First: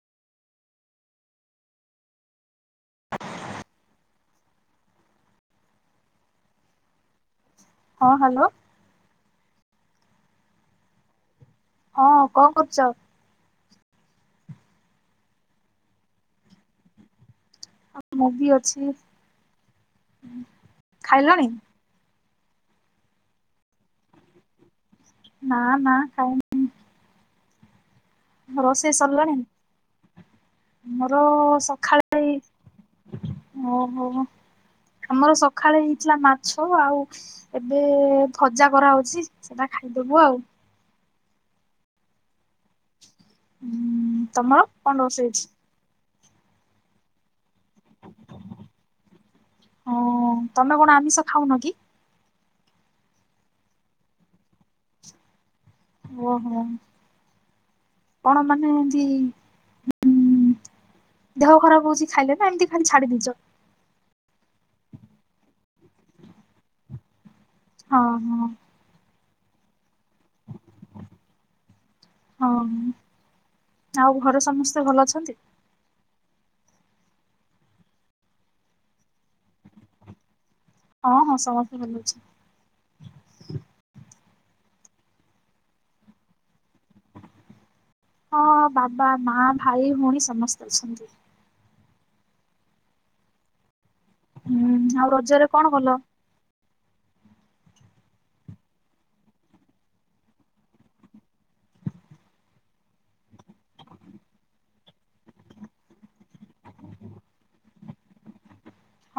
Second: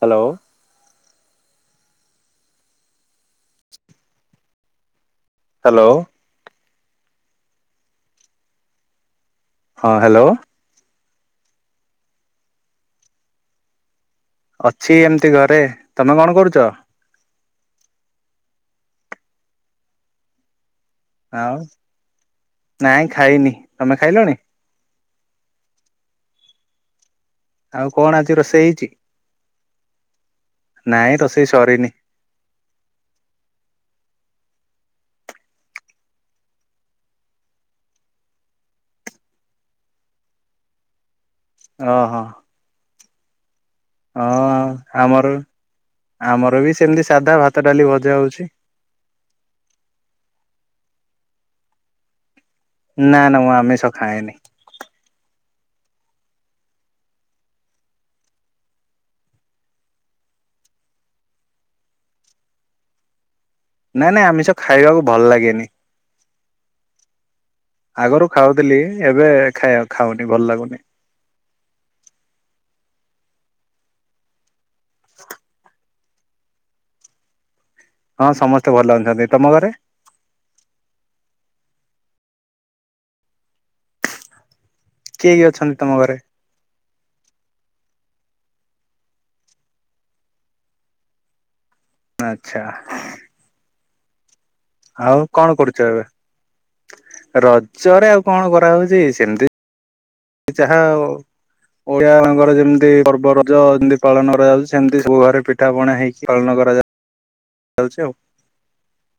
Hello. Hello. ହଁ hello. ହଁ hello. ହଁ କଣ କରୁଚ? ଅଛି ଏମିତି ଘରେ। ତୋମେ କଣ କରୁଚ? ହଁ ମୁଁ ବି ଅଛି। ଉଁ, ଖାଇଲଣି? ଆଉ ନାଇଁ ଖାଇନି। ତମେ ଖାଇଲଣି? ନା ନା ଖାଇନି। ଆଉ କଣ ଆଜି ହେଇଛି? ରୋଷେଇ ସରଲାଣି? ନାଇଁ ଆମର ରୋଷେଇ ସରିନି ସଖାଳେ, ଓହୋ! ଆମର ସଖାଳେ ହେଇଥିଲା ମାଛ। ଆଉ ଏବେ ଭଜା କରାହଉଚି। ସେଟା ଖାଇଦବୁ ଆଉ। ଓହୋ! ହୁଁ ଅ, ତମର କଣ ରୋଷେଇ ଆମର ହେଇଛି? ଆମର ବି ସେମିତି ସାଧା ଭାତ। ତ ଡାଲି ଭଜା ହଉଚି। ହଁ ତମେ କଣ ଆମିଷ ଖାଉନ କି? ନା, ନା ମୁଁ ଆମିଷ ଖାଏନି। ଓହୋଃ କଣ? ମାନେ ଏମତି। ଦେହ ଖରାପ ହଉଚି ଖାଇଲେ। ନା, ଏମିତି ଖାଲି ଛାଡିଦେଇଚ? ନାଇଁ, ନାଇଁ ଆମିଷ ଖାଇବାକୁ ଭଲ ଲାଗେନି। ହଁ ଆଗରୁ ହଁ ଖାଉଥିଲି। ଏବେ ଖାଇବାକୁ ଖାଉନି ଭଲ ଲାଗୁନି। ହଁ ଆଉ ଘରେ ସମସ୍ତେ? ସ୍ତେ ଭଲ ଅଛନ୍ତି? ହଁ ସମସ୍ତେ ଭଲ ଅଛନ୍ତି। ତମ ଘରେ? ହଁ, ହଁ ସମସ୍ତେ ଭଲ ଅଛୁ। କିଏ, କିଏ ଅଛନ୍ତି ତମ ଘରେ? ହଁ, ବାବା, ମା, ଭାଇ, ଭଉଣୀ, ସମସ୍ତେ ଅଛନ୍ତି। ଆଚ୍ଛା। ହୁଁ ଆଉ ରଜରେ କଣ କଲ? ରଜରେ ଆଉ କଣ କରାହଉଚି ସେମିତି ଯାହା ଓ ଓଡ଼ିଆମାନଙ୍କର ଯେମିତି ପର୍ବ ରଜ ଯେମିତି ପାଳନ କରାଯାଉଚି, ସେମିତି ସବୁ ଘରେ ପିଠା ପଣା ହେଇକି ପାଳନ କରାଯାଉ ଚାଲଚି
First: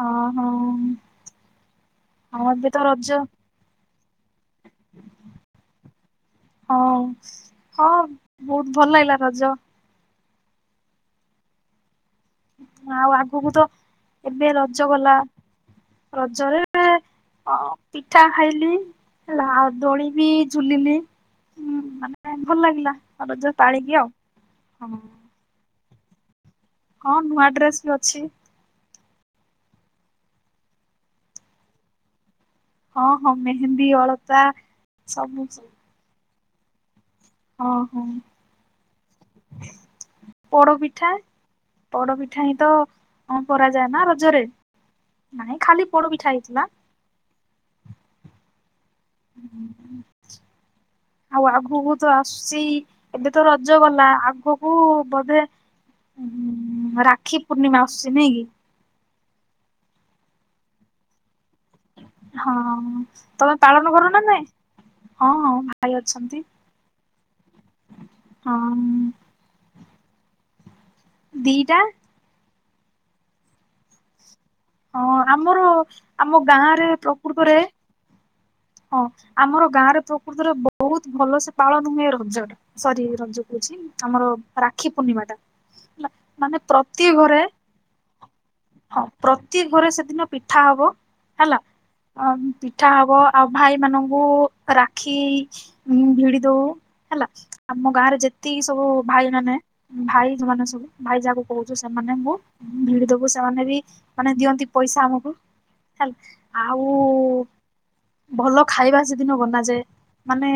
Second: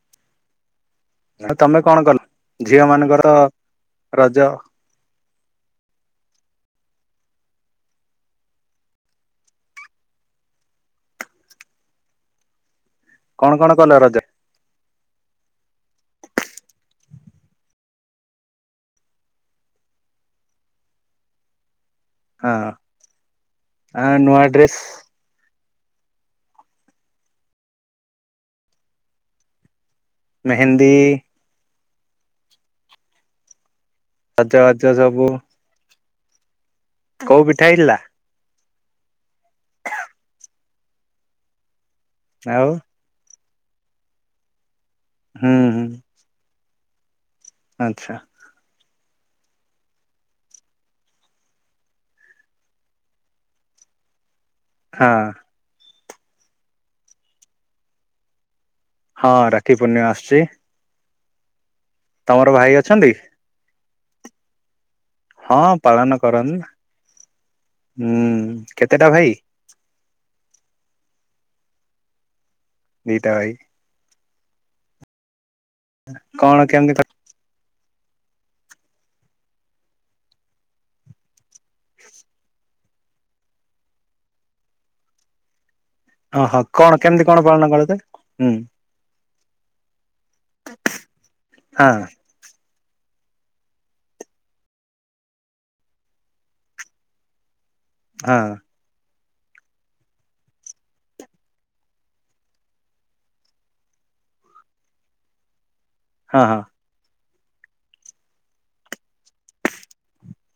ହଁ ହଁ ତମେ କଣ କଲ ହଁ ଏବେ ତ ଝିଅ ରଜ ମାନଙ୍କର ରଜ । ହଁ ହଁ ବହୁତ ଭଲ ଲାଗିଲା ରଜ । ଆଉ ଆଗକୁ କଣ ତ କଣ କଲ ରଜ ଏବେ ର ଜ ଗଲା। ରଜରେ ପିଠା ଖାଇଲି ହେଲା ଆଉ ଦୋଳି ବି ଝୁଲିଲି। ମାନେ ହଁ ଭଲ ଲାଗିଲା ରଜ ପାଳିକି ଆ ଆଉ ନୂଆ ଡ୍ରେସ୍ ହଁ। ହଁ ନୂଆ ଡ୍ରେସ ବି ଅଛି । ମେହେନ୍ଦୀ । ହଁ ହଁ ମେହେନ୍ଦୀ । ବି ଅଳତା ସବୁ ସ କୋଉ ପିଠା ହେଇଥିଲା? ପୋଡ଼ ପିଠା । ପୋଡ଼ପିଠା ହିଁ ଆଉ ତ ହ କରାଯାଏ ନା ରଜରେ । ହୁଁ ନାଇଁ ହୁଁ ଖାଲି ପୋଡ଼ ପିଠା ହେଇଥିଲା। ଆଚ୍ଛା । ଆଉ ଆଗକୁ ତ ଆସୁଚି, ଏବେ ତ ରଜ ଗଲା ଆଗ ହଁ। ରାକ୍ଷୀ ପୂର୍ଣ୍ଣିମା ଆସୁଛି ନାଇଁ କି? ହଁ ରାକ୍ଷୀ ପୂର୍ଣ୍ଣିମା ଆସୁଛି। ତମର ହଁ ଭାଇ ଅଛନ୍ତି? ତମେ ପାଳ [unintelligible] [inaudible] କରନା ନାଇଁ ହଁ ପାଳନ କର ହୁଁ ହଁ କେତେଟା ଭାଇ ଦିଟା । ଦିଟା ଭାଇ । ହ ଆ ଆମର ଆମ କଣ ଗାଁରେ କେମିତି ପ୍ରକୃତରେ ହଁ ଆମର ଗାଁ ରେ ପ୍ରକୃତରେ ବହୁତ ଭଲ ସେ ପାଳନ ହୁଏ ରଜରେ। ସରି ରଜ କହୁଛି ଆମର ରାକ୍ଷୀ ପୂର୍ଣ୍ଣିମାଟା ୲ ଓହୋ କଣ କେମିତି କଣ ପାଳନ କରଯାଏ ହୁଁ ହଁ ପ୍ରତି ଘରେ ସେଦିନ ପିଠା ହବ ହେଲା ହଁ ପିଠା ହେବ ଆଉ ଭାଇ ମାନଙ୍କୁ ରାକ୍ଷୀ ଭିଡି ଦଉ ହେଲା ଆମ ଗାଁରେ ହଁ ଯେତିକି ସବୁ ଭାଇ ମାନେ ଭାଇ ଯୋଉମାନେ ସବୁ ଭାଇ ଯାହାକୁ କହୁଛୁ ସେମାନେଙ୍କୁ ଭିଡି ଦବୁ ସେମାନେ ବି ମାନେ ଦିଅନ୍ତି ପଇସା ଆମକୁ ଲ ହଁ ହଁ। ଆଉ ଭଲ ଖାଇବା ସେଦିନ ବନାାଯାଏ ମାନେ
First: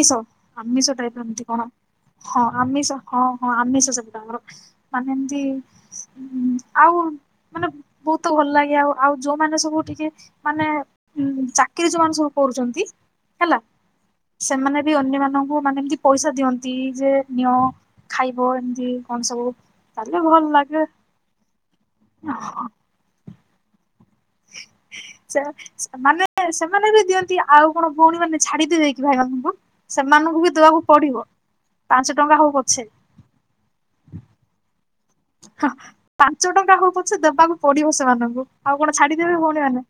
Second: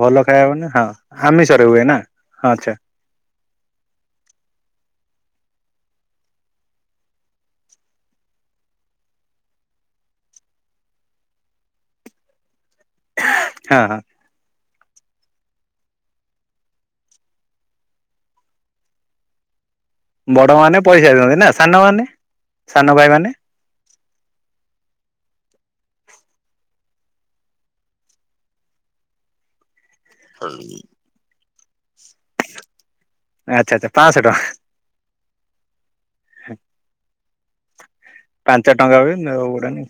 ଭଲ ଖାଇବା ମାନେ ହଁ ଆମିଷ ଟାଇପ ଏମତି ଆମିଷରେ କଣ ହୁଏ ନା ହଁ ଆଚ୍ଛା ଆମିଷ ହଁ ହଁ ଆମିଷ ସବୁ ତାଙ୍କର ମାନେ ଏମତି ଆଉ ମାନେ ବହୁତ ଭଲ ଲାଗେ ଆଉ ଆଉ ଯୋଉମାନୋନ ସବୁ ଟିକେ ମାନେ ଚାକିରି ଯୋଉମାନୋନ ସବୁ କରୁଛନ୍ତି ହେଲା ହଁ ହଁ ସେମାନେ ଅନ୍ୟମାନଙ୍କୁ ମାନେ ଏମତି ପଇସା ଦିଅନ୍ତି ଯେ ନିଅ ଖାଇବ ଏମତି କଣ ସବୁ ତାହେଲେ ଭଲ ବଡ ମାନେ ଲାଗେ ପଇସା ଦିଅନ୍ତି ନା ସାନ ମାନେ ସାନ ଭାଇ ମାନେ ସେ ମାନେ ସେମାନେ ବି ଦିଅନ୍ତି ଆଉ କଣ ଭଉଣୀ ମାନେ ଛାଡିଦି ଦେଇକି ଭାଇମାନାନଙ୍କୁ ସେମାନଙ୍କୁ ବି ଦବାକୁ ପଡିବ। ପାଞ୍ଚ ଟଙ୍କା ହଉ ପଛେ ଆଚ୍ଛା ଆଚ୍ଛା ପାଞ୍ଚଶହ ଟଙ୍କା ହଁ ପାଞ୍ଚ ଟଙ୍କା ହଉ ପଛେ ଦେବାକୁ ପଡିବ ସେମାନଙ୍କୁ ପାଞ୍ଚ ଆଉ କଣ ଟଙ୍କା ବି ଛାଡିଦେବେ ଭଉଣୀ ମାନେ ଦଉନି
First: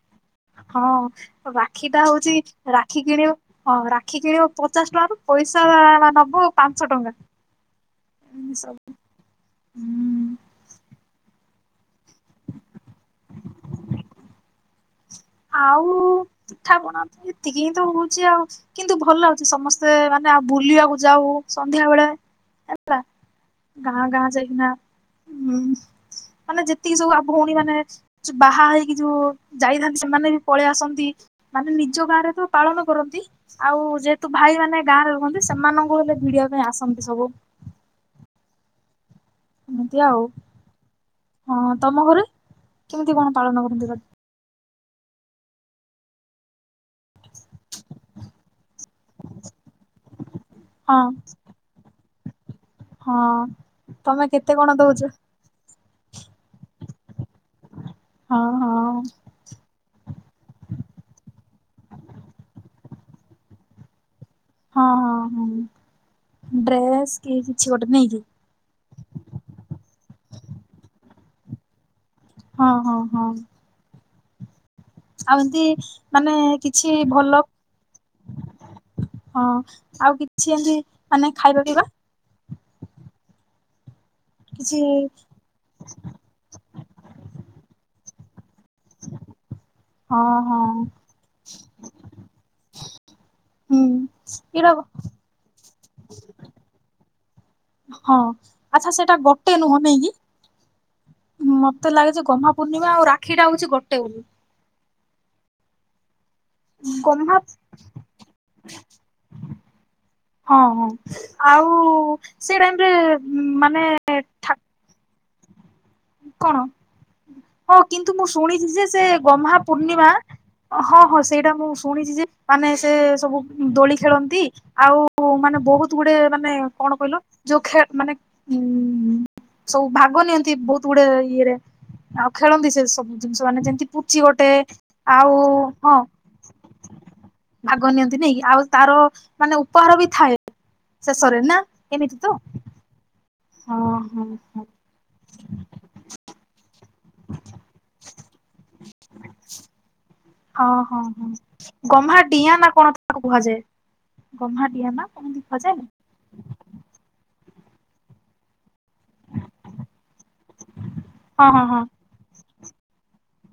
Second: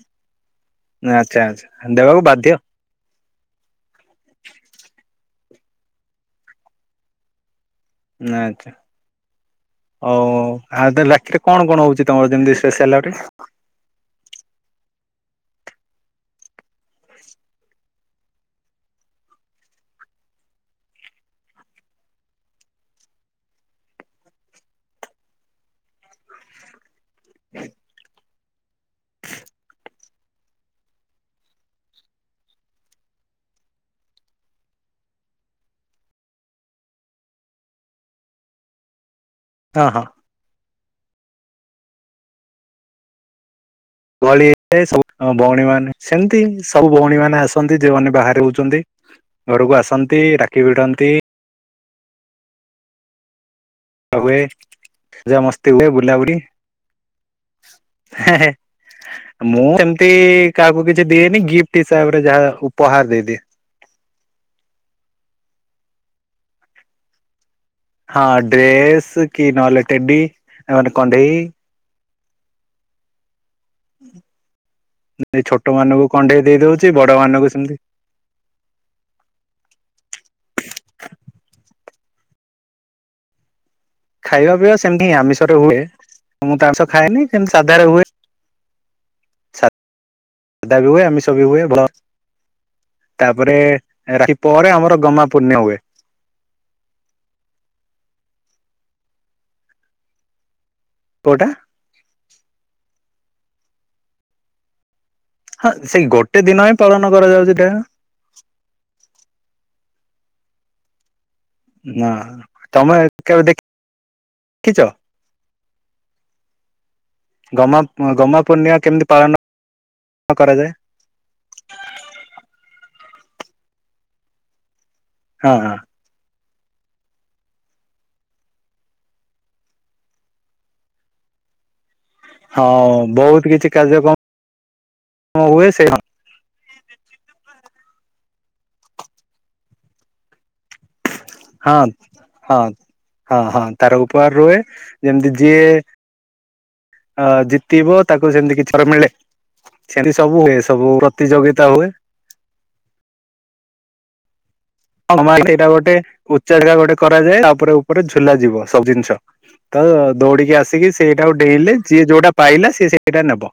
ଆଚ୍ଛା ହଁ ଆଚ୍ଛା ରାକ୍ଷୀ ଟା ଦେବାକୁ ହଉଛି ବାଧ୍ୟ ରାକ୍ଷୀ କିଣିବ ହଁ ରାକ୍ଷୀ କିଣିବ ପଚାଶ ଟଙ୍କାରୁୁ ପଇସା ନବୁ ପାଞ୍ଚ ଟଙ୍କା ଏମିତି ଆଛା ସବୁ ହୁଁ ହ ଆ ଲି କଣ କଣ ହଉଛି ତମର ଯେମିତି ସ୍ପେଶଆଲଟି? ଆଉ ପିଠା ପଣା ଏତିକି ହିଁ ତ ହଉଛି ଆଉ କିନ୍ତୁ ଭଲ ଲାଗୁଛି ସମସ୍ତେ ମାନେ ଆଉ ବୁଲିବାକୁ ଯାଉ ସନ୍ଧ୍ୟା ବେଳେ ହେଲା ଗାଁ ଗାଁ ଯାଇକିନା ହଁ ମାନେ ଯ? ତି ଯଉ ଆବ ଭଉଣୀ ମାନେ ବାହା ହେଇକି ଯୋ ଯାଇନା ସେମାନେ ବି ପଳେଇ ଆସନ୍ତି ମାନେ ନିଜ ଗାଁ ରେ ତ ପାଳନ କରନ୍ତି ଆଉ ଯେହେତୁ ଭାଇ ମାନେ ଗାଁରେ ରୁହନ୍ତି ସେମାନଙ୍କୁ ହେଲେ ଭିଡିବା ପାଇଁ ଆସନ୍ତି ସବୁ? ହଁ ମତି ହଁ ଆଉ ହଁ ତମ ଘରେ କେମିତି କଣ ପାଳନ କର [unintelligible] ଏ ସବୁ ଭଉଣୀ ମାନ ସେମିତି ସବୁ ଭଉଣୀ ମାନେ ଆସନ୍ତି ଯୋଉମାନୋନ ବାହାରେ ହଉଛନ୍ତି ଘରକୁ ଆସନ୍ତି ରାକ୍ଷୀ ଭିଡ଼ ହଁ ନ୍ତି? ହଁ ତମେ କେତେ କଣ ଦଉଛ ତିନ୍ଦେ ବୁର୍ଲା ବୁଡ଼ି ହେ ହଁ ହେ ହଁ ମୁଁ ତେମ୍ତି କାହାକୁ କିଛି ଦିଏନି ଗିଫ୍ଟ ହିସାବ୍ରେ ଯାହା ଉପହାର୍ ଦେଇ ଦିଏ ହଁ ହଁ ହୁଁ ଡ୍ରେସ୍ କିଃ ହାଁ ଡ୍ରେସ୍ କି ନଏଲେ ଟେଡି ନହେଲେକଣ୍ଢେଇ [inaudible] ହଁ ହଁ ହଁ- ଆଉ [inaudible] ଏମିତି ଛୋଟମାନାନଙ୍କୁ ମାନେ କଣ୍ଢେଇ ଦେଇ କିଛି ଦଉଚି ବଡ ଭଲ ମାନଙ୍କୁ ସେମିତି ହଁ ଆଉ କିଛି ଏମିତି ମାନେ ଖାଇବା ପିଇବା ଖାଇବା ପିବା କିଛି ସେମତି ଆମିଷରେ ହୁଏ ମୁଁ ତ ଆମିଷ ଖାଏନି ସେମିତି ସାଧାରେ ହୁଏ। [unintelligible] ହଁ ହଁ ଧା ବି ଆମିଷ ବି ହୁଏ ଭ ତାପରେ ହୁଁ ଏ ରାଖି ଏଇଟା ପରେ ଆମର ଗମ୍ହା ପୁର୍ଣିମା ହୁଏ। ହଁ ଆଚ୍ଛା ସେଇଟା ଗଟେ ନୁହଁ କୋଉଟା ନେଇକି ମତେ ଲାଗେ ଯେ ଗମ୍ହା ପୂର୍ଣ୍ଣିମା ଆଉ ରା କ୍ଷୀଟା ଅଉଛି ଗୋଟେ ଉ ହାଁ ସେଇ ଗୋଟ୍ ଟେ ଦିନ ଇଁ ପାଳନ ଗହ୍ମା କରାଯାଉଜି ଡା ହଁ ହଁ [inaudible] ଆଉ ନା ସେ ରାଇମ୍ ରେ ତମେ କେବେ ମାନେ ଠା ଦେଖିଛ କଣ ଅଁ ଗମା କିନ୍ତୁ ମୁଁ ଗମା ଶୁଣିସି ପୂର୍ଣ୍ଣିମା ଯେ ସେ କେମିତି ପାଳନ ଗହ୍ମା ପୂର୍ଣ୍ଣିମା କରାଯାଏ ହଁ ହଁ ସେଇଟା ମୁଁ ଶୁଣିସି ଯେ ମାନେ ସେ ସବୁ ଦୋଳି ଖେଳନ୍ତି ଆଉ ଉ ହଁ ମାନେ ହଁ ବହୁତ୍ ଗୁଡେ ମାନେ କଣ କଇଲ ଯୋଉ ଖେ ମାନେ ଉଁ ସଉ ଭାଗ ନିଅନ୍ତି ବହୁତ୍ [unintelligible] ଇଏରେ ଆଉ ହଁ ଖେଳନ୍ତି ସେ ସବୁ ଜିନ୍ଷ ବହୁତ ମାନେ କିଛି ଯେମ୍ତି ପୁଚି କାର୍ଯ୍ୟକ୍ରମ ଗୋଟେ ଆଉ ହୁଏ ସେ ହଁ ଭାଗ ନିଅନ୍ତି ନେଇ କି ଆଉ ତାର ମାନେ ଉପହାର ବି ଥାଏ। ଶେଷରେ ନା ଏମିତି ତ ହାଁ ହାଁ ହଁ ତାର ହଁ ଉପଆର ହଁ ଯେମିତି ଯିଏ ଆ ଜିତିବ ତାକୁ ସେମ୍ତି କି ଥର ମିଳେ ସେମ୍ତିସ୍ ହଁ ହଁ ହଁ ଗହ୍ମା ଦିଆଁ ନା କଣତ୍ ତାକୁ କୁହାଯାଏ। ଗହ୍ମା ଡିଆଁ ନା କଣ [unintelligible] କୁହାଯାଏ ନା ଗଟେ ଉଚାଜା ଗଟେ କରାଯାଏ ଆ ଉପ୍ରେ ଉପ୍ରେ ଝୁଲାଯିବ। ସବ୍ ଜିନିଷ ତ ଦୌଡ଼ିକି ଆସିକି ସେଇଟାକୁ ହଁ ହଁ ଡେଇଁଲେ ହଁ ଯିଏ ଯୋଉଟା ପାଇଲା ସିଏ ସେଇ ସେଇଟା ନେବ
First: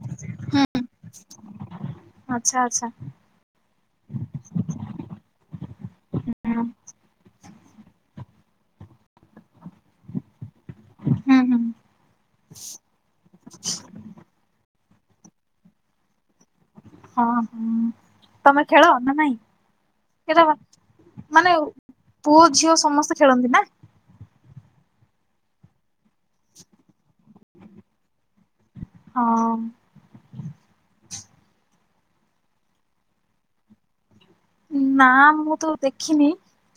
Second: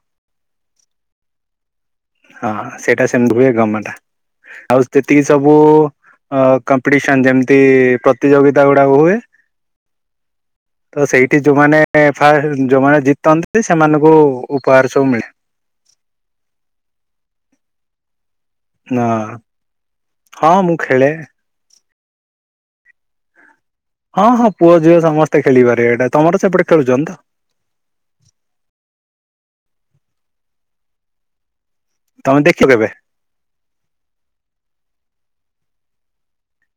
ହଁ ଆଚ୍ଛା ଆଚ୍ଛା ସେଇଟା ସେମିତି ହୁଏ ଗମଟା ଆଉ ସେତିକି ସବୁ ଅ ହୁଁ କମ୍ପ୍ଡିସନ ଯେମିତି ପ୍ରତିଯୋଗିତା ଗୁଡାକ ହୁଏ ପ୍ର ତ ହୁଁ ସେଇଠି ହୁଁ ଯୋଉମାନେ ଫା ଯୋଉମାନେ ଜିତନ୍ତି ସେମାନଙ୍କୁ ଉପ୍ ହାର୍ ସବୁ ମିଳେ। ହଁ ହଁ। ତମେ ଖେଳ ନା ନାଇଁ ହଁ [unintelligible] ମୁଁ ଖେଳେ ମାନେ ପୁଅ ଝିଅ ସମସ୍ତେ ଖେଳନ୍ତି ନା। ହଁ ହଁ ପୁଅ ଝିଅ ସମସ୍ତେ ଖେଳିପାରିବ ଏଇଟା ତମର ସେପଟେ ଖେଳୁଚନ୍ତି ତ। ହଁ। ତମେ ଦେଖି ଦେବେ। ନା ମୁଁ ତ ଦେଖିନି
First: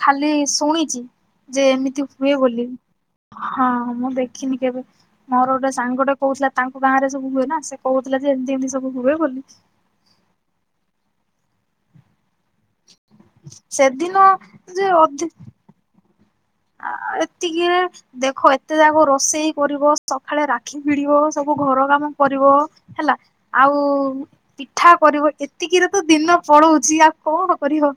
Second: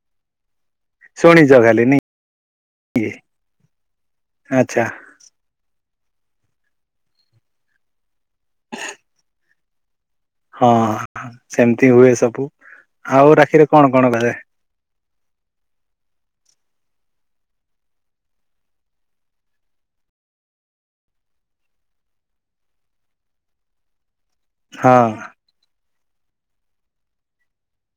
ଖାଲି ଶୁଣି ଚି ଶୁଣିଛ ଯେ ଖାଲି ନାଇଁ ଏମିତି ହୁଏ ବୋଲି କି ହଁ ମୁଁ ଦେଖିନି କେବେ ଆଚ୍ଛା ମୋର ଗୋଟେ ସାଙ୍ଗଟେ କହୁଥିଲା ତାଙ୍କ ଗାଁ ରେ ସବୁ ହୁଏ ନା। ସେ କହୁଥିଲା ଯେ ଏମିତି ଏମିତି ସବୁ ହୁଏ ବୋଲି। ହଁ ସେମିତି ହୁଏ ସବୁ। ଆଉ ରାକ୍ଷୀରେ କଣ କଣ ସେଦିନ ଲାଗେ। [inaudible] ଆ ଏତିକି ଏ ଦେଖ ଏତେ ଯାକ ରୋଷେଇ କରିବ ସକାଳେ ରାକ୍ଷୀ ଭି ସବୁ ଘର କାମ କରିବ ହେଲା ଆଉ ପିଠା ହଁ କରିବ ଏତିକିରେ ତ ଦିନ ପଳଉଛି ।ଆଉ କଣ କରିବ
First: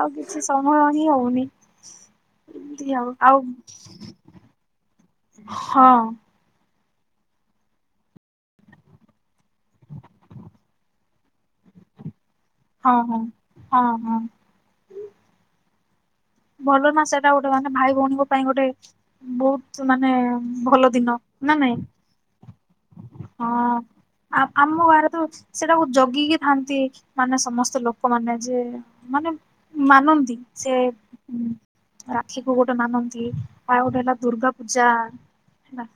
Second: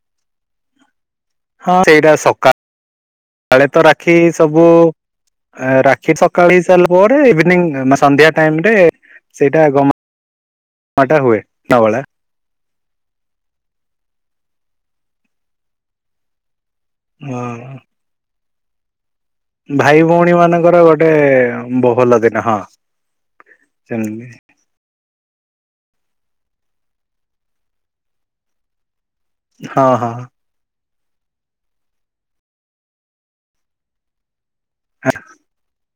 ଆଉ କିଛି ସମୟ ହିଁ ହଉନି ହଁ ସେଇଟା ସକା ଏମିତି ଆଉ ଆଉ କାଳେ ତ ରାକ୍ଷୀ ସବୁ ଓ ଆ ହଁ ରାକ୍ଷୀ ସକାଳେ ସାରିଲା ପରେ ଇଭିନି ସନ୍ଧ୍ୟା ଟାଇମ ରେ ସେଇଟା ଗମା ଟା ହୁଏ ବଳା। ହଁ ହଁ ହଁ ହଁ। ଭଲ ନା ସେଇଟା ଗୋଟେ ହଁ ମାନେ ଭାଇ ଭଉଣୀ ଙ୍କ ପାଇଁ ଗୋଟେ ବହୁତ ଭାଇ ମାନେ ଭଉଣୀ ମାନଙ୍କର ଭଲ ଦିନ ଗୋଟେ ।ନା ନାଇଁ ବହୁଲ ଦିନ ହଁ ହଁ ସେମିତି ଆ ଆମ ଗାଁରେ ତ ଅଛି। ସେଟାକୁ ଜଗିକି ଥାନ୍ତି ମାନେ ସମସ୍ତ ଲୋକମାନେ ଯେ ମାନେ ହଁ ହଁ ମାନନ୍ତି ଯେ ରାକ୍ଷୀ କୁ ଗୋଟେ ମାନନ୍ତି। ଆଉ ଗୋଟେ ହେଲା ଦୁର୍ଗାପୁ ଜା ହେଲା।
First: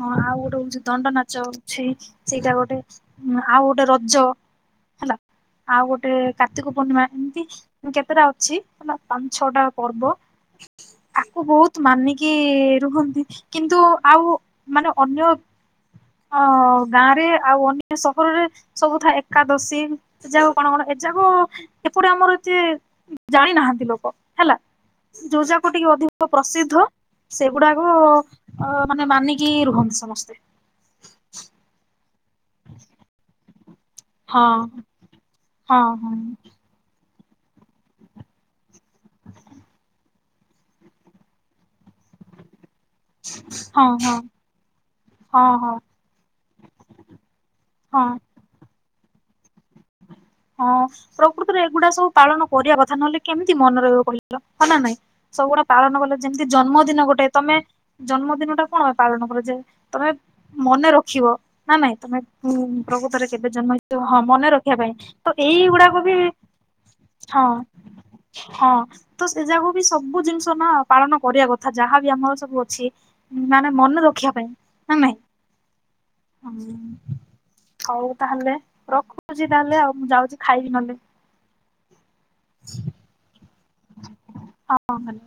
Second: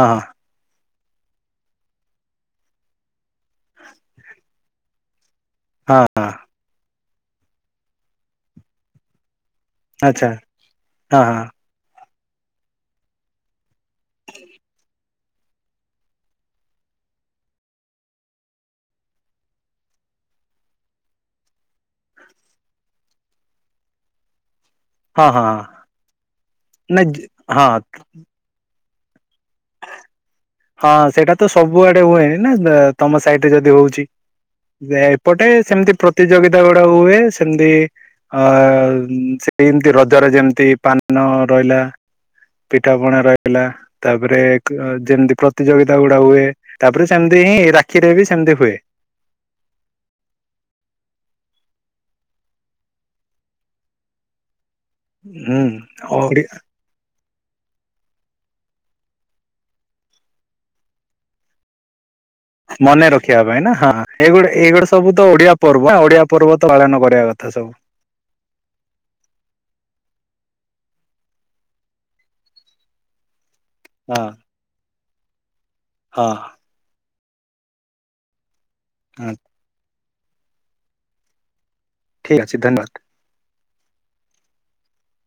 ହଁ ଆଉ ଗୋଟେ ହୋଉଚି ଦଣ୍ଡ ନାଚ ଅଛି ସେଇଟା ଗୋଟେ ଆଉ ଗୋଟେ ରଜ ହେଲା। ଆଉ ହଁ ଗୋଟେ ହଁ କାର୍ତ୍ତିକ ପୂର୍ଣ୍ଣିମା। ଏମିତି କେତେଟା ଅଛି ହେଲା। ଛଅଟା ପର୍ବ ଆଚ୍ଛା ହଁ ହଁ ଆକୁ ବହୁତ ମାନିକି କିଏ ରୁହନ୍ତି କିନ୍ତୁ ଆଉ ମାନେ ଅନ୍ୟ ଅ ଗାଁରେ ଆଉ ଅନ୍ୟ ସହରରେ ସବୁ ଥାଏ ଏକାଦଶୀ ଏ ଯାକ କଣ କଣ ଏଯାକ ଏପଟେ ଆମର ଏତେ ଜାଣି ନାହାନ୍ତି ଲୋକ ହେଲା। ହଁ ହଁ ଯୋଉ ହଁ ଯାକ ଟିକେ ଅଧିକ ପ୍ରସିଦ୍ଧ ନାଇଁ ହଁ ସେଗୁଡାକ ଅ ମାନେ ମାନିକି ରୁହନ୍ତି ସମସ୍ତେ। ହଁ ସେଇଟା ତ ସବୁଆଡେ ହୁଏ। ନା ତମ ସାଇଡ ଯଦି ହଉ ଚି ହଁ ଏପଟେ ହଁ ସେମିତି ହଁ ପ୍ରତିଯୋଗିତା ଗୁଡାକ ହୁଏ ସେମିତି ଅ ସେମତି ରଜରେ ଯେମିତି ପାନ ରହିଲା। ପିଠା ପଣା ରହିଲା ହଁ ହଁ ତାପରେ ଯେମିତି ହଁ ହଁ ପ୍ରତିଯୋଗିତା ଗୁଡା ହୁଏ ତାପରେ ସେମିତି ହିଁ ହଁ ରାକ୍ଷୀରେ ବି ସେମିତି ହୁଏ। ହଁ ପ୍ରକୃତରେ ଏଗୁଡା ସବୁ ପାଳନ କରିବା କଥା ନହେଲେ କେମିତି ମନେ ରହିବ କହିଲ। ହଁ ନା ନାହିଁ ସବୁଗୁଡା ହୁଁ ପାଳନକଳେ ଓଡି ଯେମିତି ଜନ୍ମଦିନ ଗୋଟେ। ତମେ ଜନ୍ମଦିନ ଟା କଣ ପାଇଁ ପାଳନ କର ଯେ ତମେ ମନେ ରଖିବ ନା ନାଇଁ ତମେ ପ୍ରକୃତରେ ମନେରଖିବା କେବେ ପାଇଁ ଜନ୍ମ ନା ହଁ ହେଇଥିବ ମନେ ଏଗୁଡେ ରଖିବା ଏଗୁଡା ପାଇଁ। ସବୁ ତ ତ ଓଡିଆ ପର୍ବ ଏଇଗୁଡାକ ବି ଓଡିଆ ପର୍ବ ତ ପାଳନ କରିବା ହଁ କଥା ସବୁ ହଁ ତ ସେ ଯାକୁ ବି ସବୁ ଜିନଷ୍ ନା ପାଳନ କରିବା କଥା ଯାହାବି ଆମର ସବୁ ଅଛି। ନା ନା ହଁ ମନେରଖିବା ପାଇଁ। ନା ନହିଁ? ହଁ। ହଉ ତାହେଲେ ହଁ ରଖୁଚି ତାହେଲେ ଆଉ। ମୁଁ ଯାଉଚି ଖାଇବି ନହଲେ। ଠିକ୍ ଅଛି ଧନ୍ୟବାଦ। ହଁ ଭଲ।